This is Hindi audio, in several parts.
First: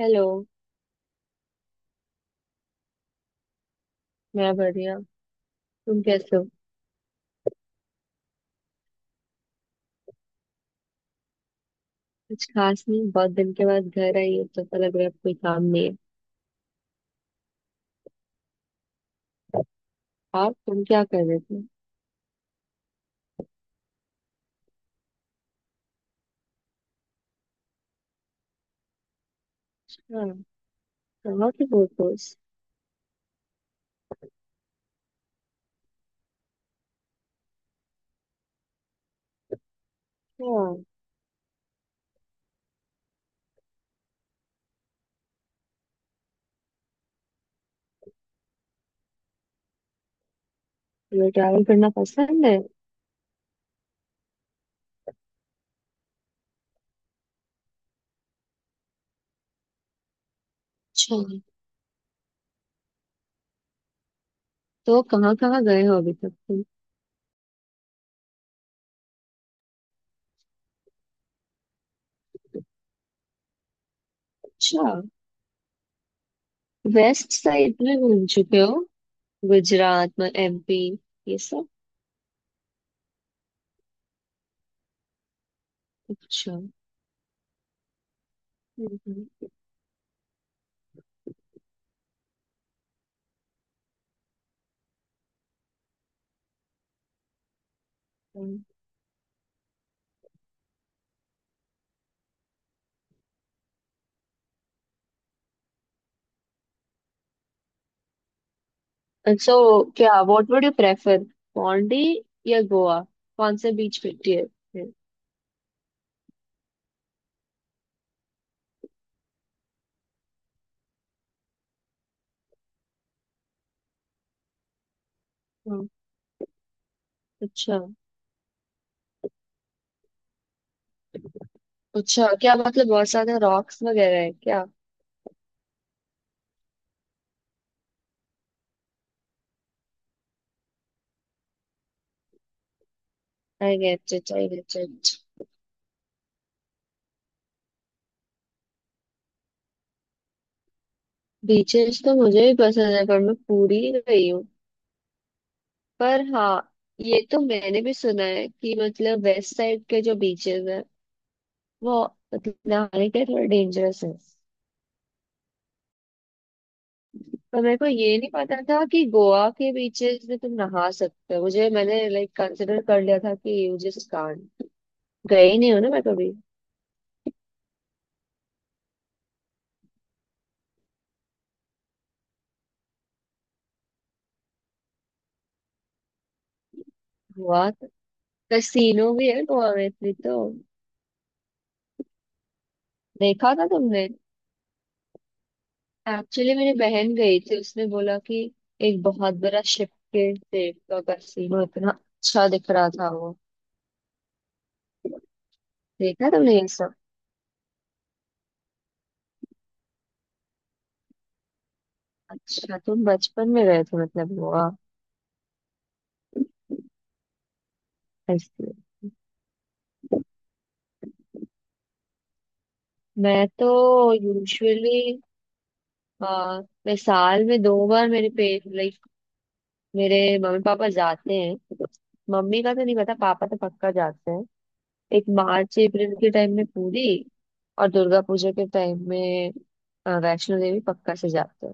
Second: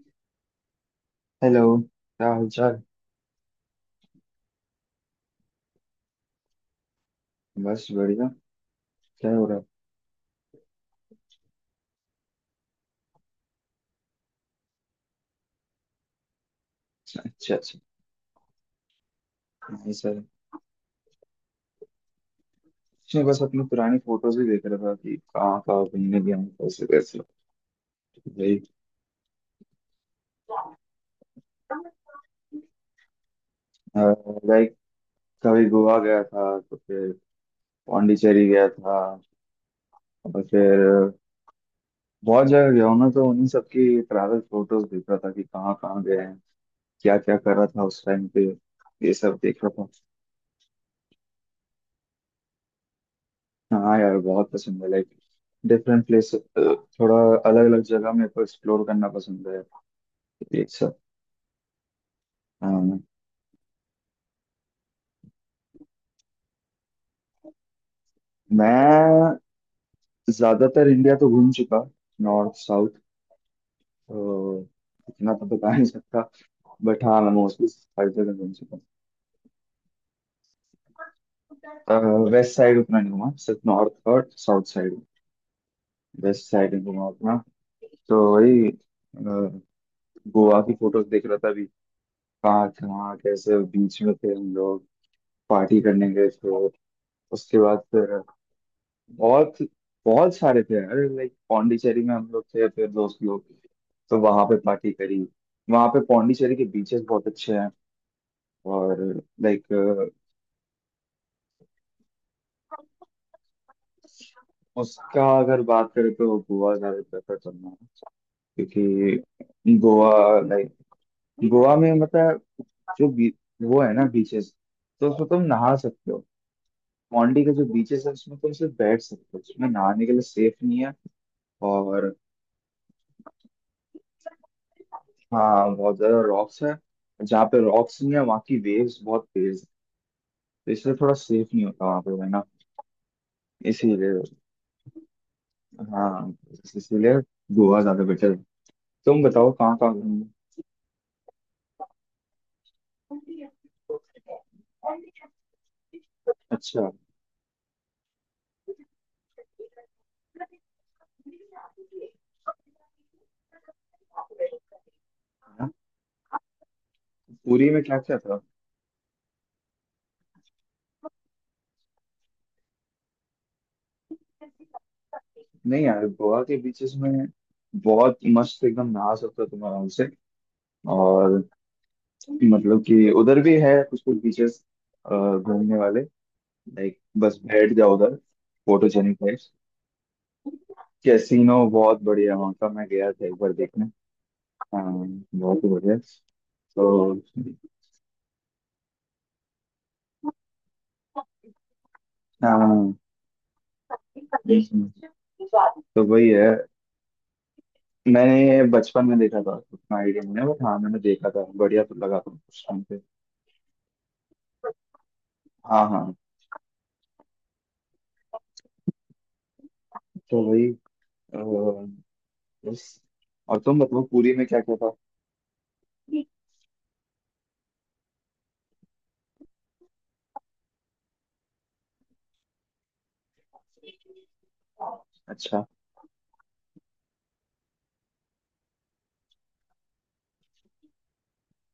हेलो। हेलो, क्या हालचाल। मैं बढ़िया। तुम कैसे हो? बस बढ़िया। क्या हो रहा है। कुछ खास नहीं, बहुत दिन के बाद घर आई हो तो पता लग रहा है अब कोई काम नहीं है। अच्छा अच्छा। नहीं सर। और तुम क्या कर रहे थे? कुछ नहीं, बस अपनी पुरानी फोटोज ही देख रहा था कि कहाँ कहाँ घूमने गया हूँ, कैसे कैसे भाई। हाँ। कहाँ की फोटोज? लाइक, कभी गोवा गया था, तो फिर पौंडीचेरी गया था, और हाँ। फिर बहुत जगह गया हूँ ना, तो उन्हीं सब की ट्रैवल फोटोज देख रहा था कि कहाँ कहाँ गए हैं, क्या क्या कर रहा था उस टाइम पे। ये सब देख रहा तुम्हें ट्रैवल करना पसंद है? था। हाँ यार, बहुत पसंद है। लाइक डिफरेंट प्लेस, थोड़ा अलग अलग जगह मेरे को एक्सप्लोर करना पसंद है। एक सर। अच्छा। हाँ। तो कहाँ कहाँ गए हो अभी तक तुम? मैं ज्यादातर इंडिया तो घूम चुका, नॉर्थ साउथ, तो अच्छा। इतना तो बता नहीं सकता। बट हाँ, मैं वेस्ट मोस्टली साइड में हर घूम जगह घूम चुके चुका। हो? गुजरात, में एमपी, ये सब? वेस्ट साइड उतना नहीं घूमा, सिर्फ नॉर्थ और साउथ साइड। वेस्ट अच्छा। साइड नहीं घूमा उतना। तो वही हम्म। गोवा की फोटोज देख रहा था अभी। कहाँ कहाँ कैसे बीच में थे हम लोग, पार्टी करने गए थे। उसके बाद फिर बहुत बहुत सारे थे यार। लाइक, पौंडीचेरी में हम लोग थे, फिर दोस्त लोग, तो वहां पे पार्टी करी। वहां पे पौंडीचेरी के बीचेस बहुत अच्छे हैं। और सो लाइक, क्या, what would you prefer, Pondy या गोवा? कौन से बीच पे टियर? उसका अगर बात करें तो गोवा ज्यादा प्रेफर करना है। क्योंकि गोवा, लाइक, गोवा में मतलब जो बी, वो है ना बीचेस, तो उसमें तुम नहा हाँ। सकते हो। पौंडी के जो अच्छा। बीचेस है उसमें तुम सिर्फ बैठ सकते हो, उसमें नहाने के लिए सेफ नहीं है। और अच्छा, क्या मतलब बहुत सारे रॉक्स वगैरह है क्या? हाँ, बहुत ज्यादा रॉक्स है। जहाँ पे रॉक्स नहीं है, वहाँ की वेव्स बहुत तेज है। तो इसलिए थोड़ा सेफ नहीं होता वहाँ पे रहना। आई इसीलिए get it, I get it. हाँ, इसीलिए गोवा ज्यादा बेटर है। तुम बताओ कहाँ कहाँ घूमे। बीचेस तो मुझे भी पसंद है, पर मैं पूरी ही गई हूँ। पर हाँ, अच्छा। ये तो मैंने भी सुना है कि मतलब वेस्ट साइड के जो बीचेस है, वो मतलब नहाने के थोड़े डेंजरस है। हाँ, पर पुरी मेरे में को क्या ये क्या नहीं था। पता था कि गोवा के बीचेस में तुम नहा सकते हो। मुझे मैंने लाइक कंसिडर कर लिया था कि यू जस्ट कांट। गई नहीं हो नहीं ना मैं यार, कभी। गोवा के बीचेस में बहुत मस्त एकदम नहा सकते हो तुम आराम से। और मतलब कि उधर भी है कुछ कुछ बीचेस घूमने वाले। लाइक, बस गोवा बैठ तो- जाओ उधर, कैसीनो फोटोजेनिक भी है। है गोवा में इतनी तो। कैसीनो बहुत बढ़िया वहाँ का, मैं गया था एक बार देखा था देखने। तुमने? हाँ, बहुत ही बढ़िया। एक्चुअली मेरी तो बहन गई थी, उसने बोला कि एक बहुत बड़ा शिप के सेब का कैसीनो इतना अच्छा दिख रहा हाँ, था वो। तो वही देखा है। तुमने ये सब? मैंने ये बचपन में देखा था, उतना आइडिया नहीं है, बट हाँ मैंने देखा था, बढ़िया तो लगा था उस अच्छा, टाइम पे। तुम बचपन में गए थे मतलब गोवा, हाँ हाँ। इसलिए। तो वही अ, बस। मैं और तो तुम बताओ, पूरी में क्या क्या था। यूजुअली, मैं साल में 2 बार मेरे पे लाइक मेरे मम्मी पापा जाते हैं। मम्मी का तो नहीं पता, पापा तो पक्का जाते हैं। एक अच्छा मार्च अप्रैल के टाइम में पुरी, और दुर्गा पूजा के टाइम में वैष्णो देवी पक्का से जाते हैं।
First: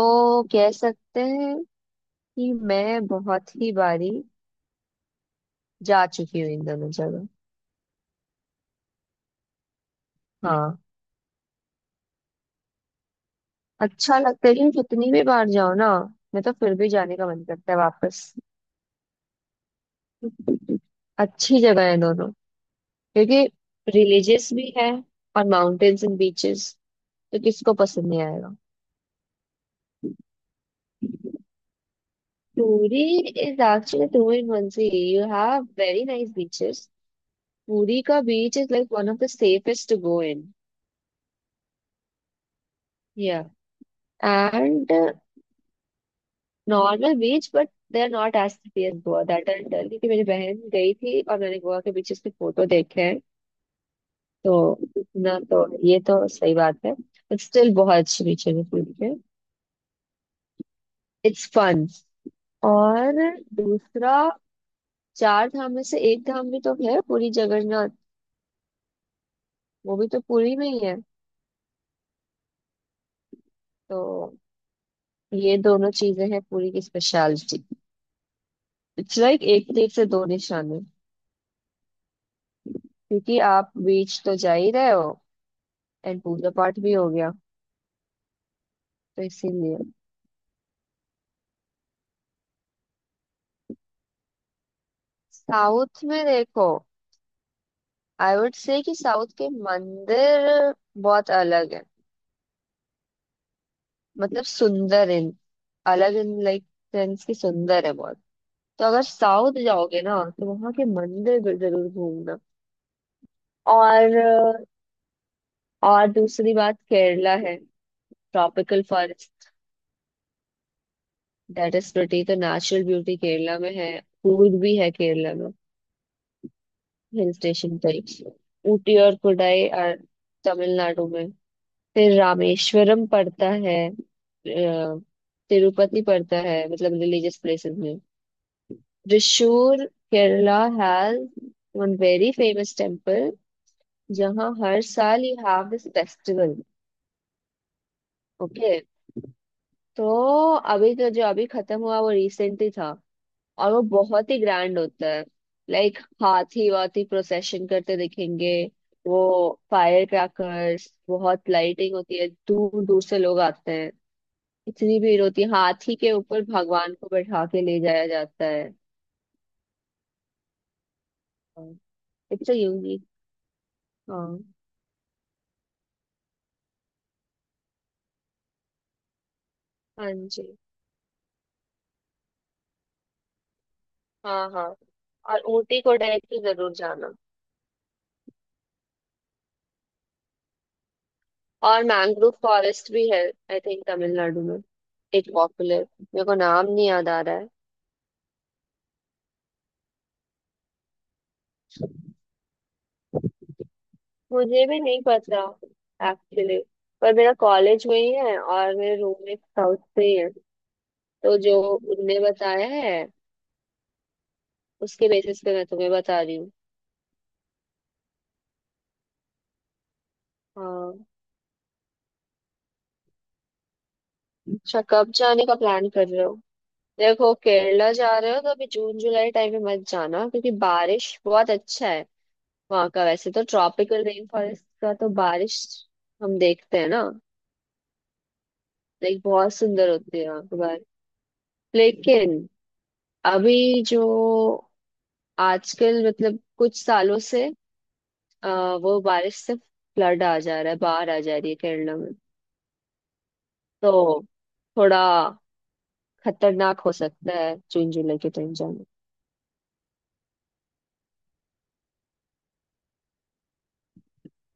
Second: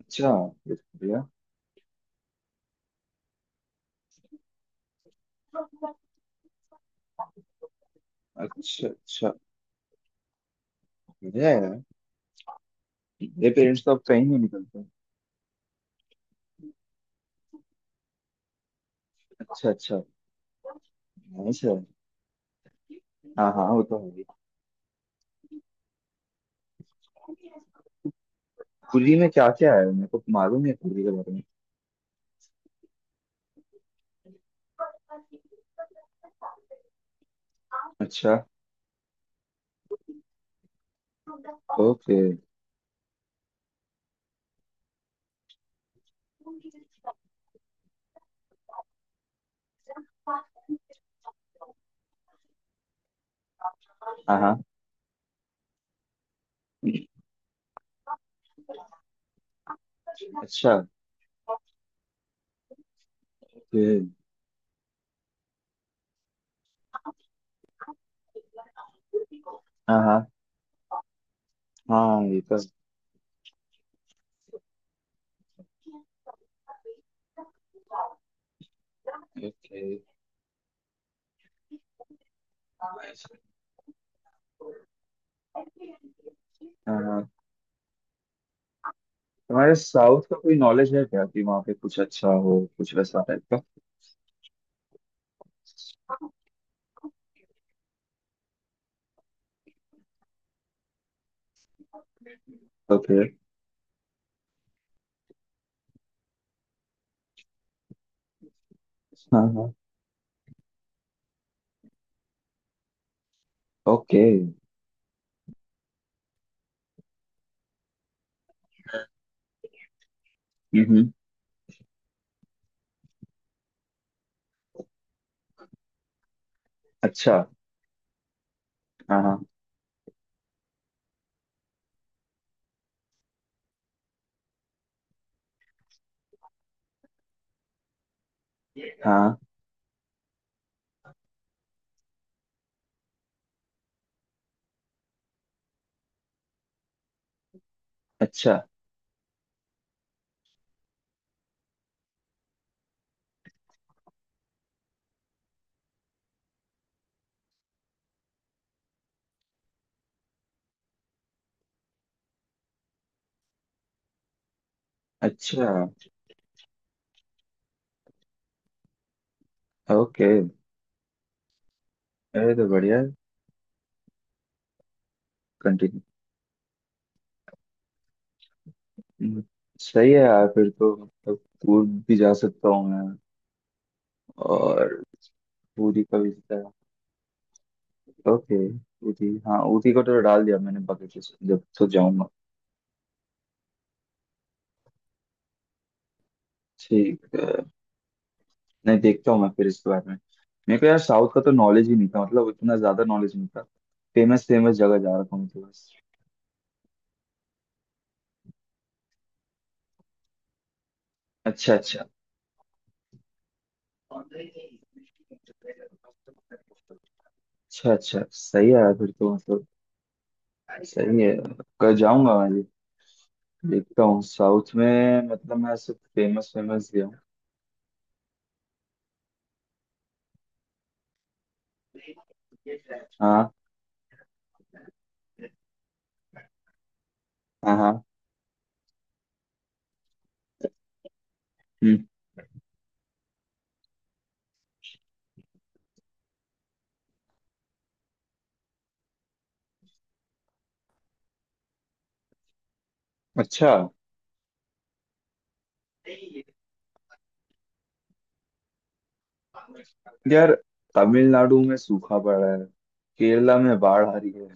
अच्छा। कह ये तो सकते बढ़िया। हैं कि मैं बहुत ही बारी जा चुकी हूँ इन दोनों जगह। अच्छा अच्छा। हाँ। बढ़िया है यार। मेरे पेरेंट्स तो अब अच्छा कहीं नहीं लगता है लेकिन निकलते। कितनी भी बार जाओ ना, मैं तो फिर भी जाने का मन करता है वापस। अच्छा अच्छा। अच्छी नाइस है। जगह है दोनों। क्योंकि हाँ हाँ, वो तो है। रिलीजियस भी है, और माउंटेन्स एंड बीचेस, तो किसको पसंद नहीं आएगा। पूरी में क्या क्या है मेरे को मालूम है, पूरी के बारे में। Puri is actually two in one. See, you have very nice beaches. Puri का अच्छा। Beach is like one of the safest to go in, okay. या and normal beach but they are not as pretty as Goa, that I tell, क्योंकि मेरी बहन गई थी और मैंने गोवा के बीचेस के फोटो देखे हैं। हाँ हाँ। तो इतना तो, ये तो सही बात है, बट स्टिल बहुत अच्छी बीचेस है पूरी के। अच्छा। It's fun. और ओके। दूसरा, चार धाम में से एक धाम भी तो है, पूरी जगन्नाथ, वो हाँ भी तो हाँ। पुरी में ही है। हाँ, ये तो। तो ये दोनों चीजें हैं पुरी की स्पेशलिटी। इट्स लाइक एक ओके। तीर से दो निशाने, क्योंकि आप बीच तो जा ही रहे हो, एंड पूजा पाठ भी हाँ हो हाँ। गया, तो तुम्हारे इसीलिए। साउथ का कोई नॉलेज है क्या, कि वहाँ पे कुछ अच्छा हो कुछ वैसा टाइप का। साउथ में देखो, आई वुड से कि साउथ के मंदिर बहुत अलग है। ओके। मतलब सुंदर इन, अलग इन, लाइक सेंस की, सुंदर है बहुत। तो अगर हाँ साउथ हाँ। जाओगे ना तो वहां के मंदिर भी जरूर घूमना। ओके। और और दूसरी बात, केरला है, tropical forest, hmm. That is pretty. तो नेचुरल ब्यूटी केरला में है, फूड भी है केरला में। हिल अच्छा। स्टेशन टाइप्स, ऊटी और हाँ हाँ कोडाई और तमिलनाडु में, फिर रामेश्वरम पड़ता है, तिरुपति पड़ता है, मतलब रिलीजियस प्लेसेस में। हाँ। Thrissur, Kerala has one very famous temple, जहाँ हर साल यू हैव दिस फेस्टिवल। अच्छा ओके, तो अभी तो, जो अभी खत्म हुआ वो रिसेंटली था, और वो बहुत ही ग्रैंड होता है। लाइक हाथी वाथी प्रोसेशन करते दिखेंगे, वो फायर क्रैकर्स, बहुत लाइटिंग होती है, दूर दूर से लोग आते हैं, इतनी भीड़ होती है, अच्छा। हाथी के ऊपर भगवान को बैठा के ले जाया जाता है। ओके। हाँ। इट्स अ अरे तो बढ़िया यूनिक। है। हाँ। कंटिन्यू। सही हाँ है जी। यार, फिर तो मतलब दूर भी जा सकता हूँ मैं। हाँ। हाँ, और और ऊटी को पूरी का भी डायरेक्टली जितना। जरूर जाना। ओके। पूरी, हाँ पूरी को तो डाल दिया मैंने बकेट लिस्ट में, जब और तो जाऊंगा। मैंग्रोव फॉरेस्ट भी है, आई थिंक तमिलनाडु में, एक पॉपुलर, मेरे को नाम नहीं याद आ ठीक रहा है। है, नहीं देखता हूँ मैं फिर इसके बारे में। मेरे को यार साउथ का तो नॉलेज ही नहीं था, मतलब इतना ज्यादा नॉलेज नहीं था। फेमस मुझे फेमस भी जगह नहीं जा रखा पता हूँ, तो बस। एक्चुअली, पर मेरा कॉलेज में ही है और मेरे रूममेट साउथ से ही है, तो जो अच्छा अच्छा। उनने बताया है अच्छा। उसके बेसिस पे मैं तुम्हें बता रही हूँ। अच्छा सही है यार, फिर तो मतलब हाँ। सही है, कल जाऊंगा मैं भी। देखता हूँ साउथ अच्छा, कब में, जाने का मतलब मैं प्लान सिर्फ कर रहे हो? फेमस फेमस गया हूँ। देखो, केरला जा रहे हो तो अभी जून जुलाई टाइम में मत जाना, क्योंकि बारिश बहुत अच्छा है वहां का। वैसे तो हाँ ट्रॉपिकल रेन फॉरेस्ट का तो बारिश हम देखते हैं ना, हाँ हाँ। लाइक बहुत सुंदर होती है वहां की बारिश, हम्म। लेकिन अभी जो आजकल, मतलब कुछ सालों से, वो बारिश से फ्लड आ जा रहा है, बाढ़ आ जा रही है केरला में। अच्छा। तो थोड़ा खतरनाक हो सकता है जून जुलाई के टाइम जाना। यार तमिलनाडु में सूखा पड़ा है, केरला में बाढ़ आ रही है।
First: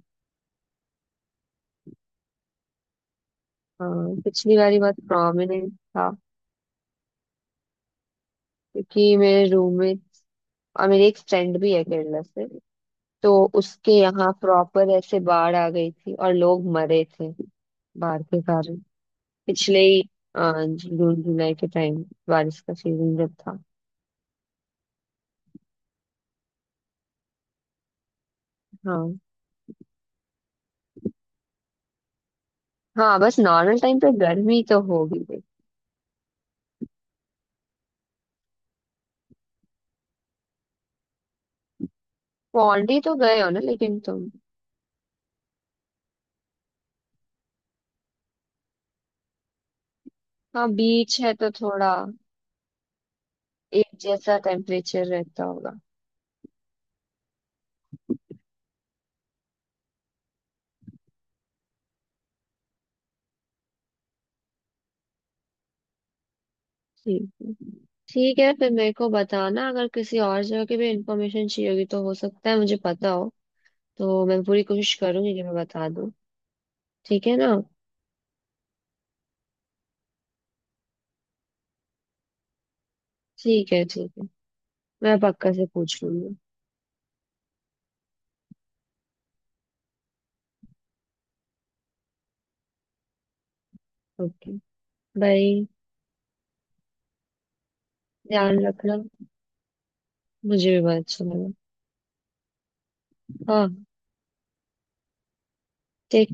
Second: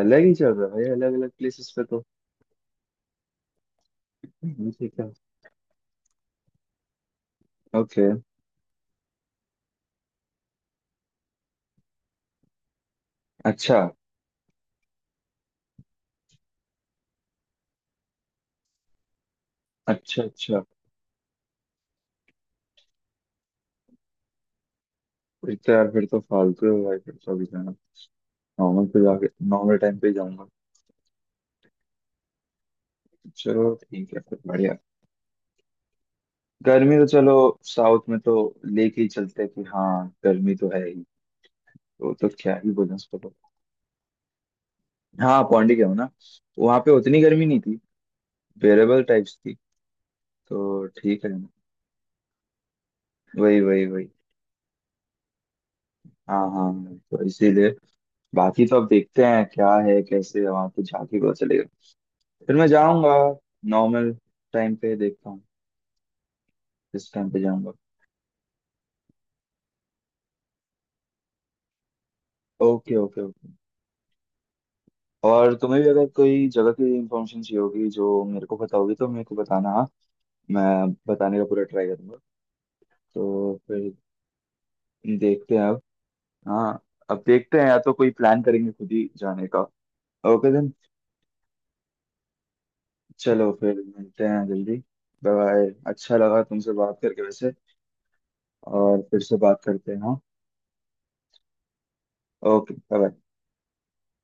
अलग ही चल रहा है भाई, अलग अलग प्लेसेस पे तो। हाँ पिछली बारी ठीक बहुत है। प्रोमिनेंट था, ओके। क्योंकि मेरे रूममेट और मेरी एक फ्रेंड भी है केरला से, तो अच्छा उसके यहाँ प्रॉपर ऐसे बाढ़ आ गई थी और लोग मरे थे, बाढ़ के कारण, पिछले ही अच्छा। अ, अच्छा। जून जुलाई के टाइम, बारिश का सीजन जब था। फिर तो यार, फिर तो फालतू है भाई, फिर तो अभी जाना। नॉर्मल पे हाँ। जाके, नॉर्मल टाइम पे ही जाऊंगा। हाँ बस चलो नॉर्मल टाइम पे ठीक है फिर, गर्मी बढ़िया। तो होगी भाई। गर्मी तो चलो, साउथ में तो लेके ही चलते हैं कि हाँ, गर्मी तो है ही, तो क्या ही बोलें पौंडी तो उसको तो। गए हो ना लेकिन तुम? हाँ पौंडीचेरी ना, वहाँ पे उतनी गर्मी नहीं थी, बेरेबल टाइप्स थी, हाँ, तो बीच ठीक है। है तो थोड़ा वही वही एक वही। जैसा टेम्परेचर रहता होगा। हाँ हाँ, तो इसीलिए बाकी तो अब देखते हैं क्या है कैसे है, वहाँ पे जाके पता चलेगा। फिर मैं जाऊंगा नॉर्मल टाइम पे, ठीक है। देखता हूँ ठीक है फिर, मेरे को किस बताना टाइम अगर पे किसी जाऊंगा। और जगह की भी इंफॉर्मेशन चाहिए होगी, तो हो सकता है मुझे पता हो, तो मैं पूरी कोशिश ओके ओके करूंगी कि मैं ओके। बता दूं। ठीक है ना? और तुम्हें भी अगर कोई जगह की इंफॉर्मेशन चाहिए होगी जो मेरे को पता होगी, तो मेरे को बताना हाँ, मैं बताने का ठीक पूरा है, ट्राई ठीक करूंगा। है, मैं पक्का तो से फिर पूछ लूंगी। देखते हैं अब। हाँ, अब देखते हैं, या तो कोई प्लान करेंगे खुद ही जाने का। Okay then. ओके। बाय। चलो फिर मिलते हैं जल्दी। Bye bye. अच्छा लगा ध्यान तुमसे रखना। बात करके वैसे, मुझे भी बहुत और अच्छा फिर से लगा। बात करते हैं हाँ। हाँ ओके बाय। take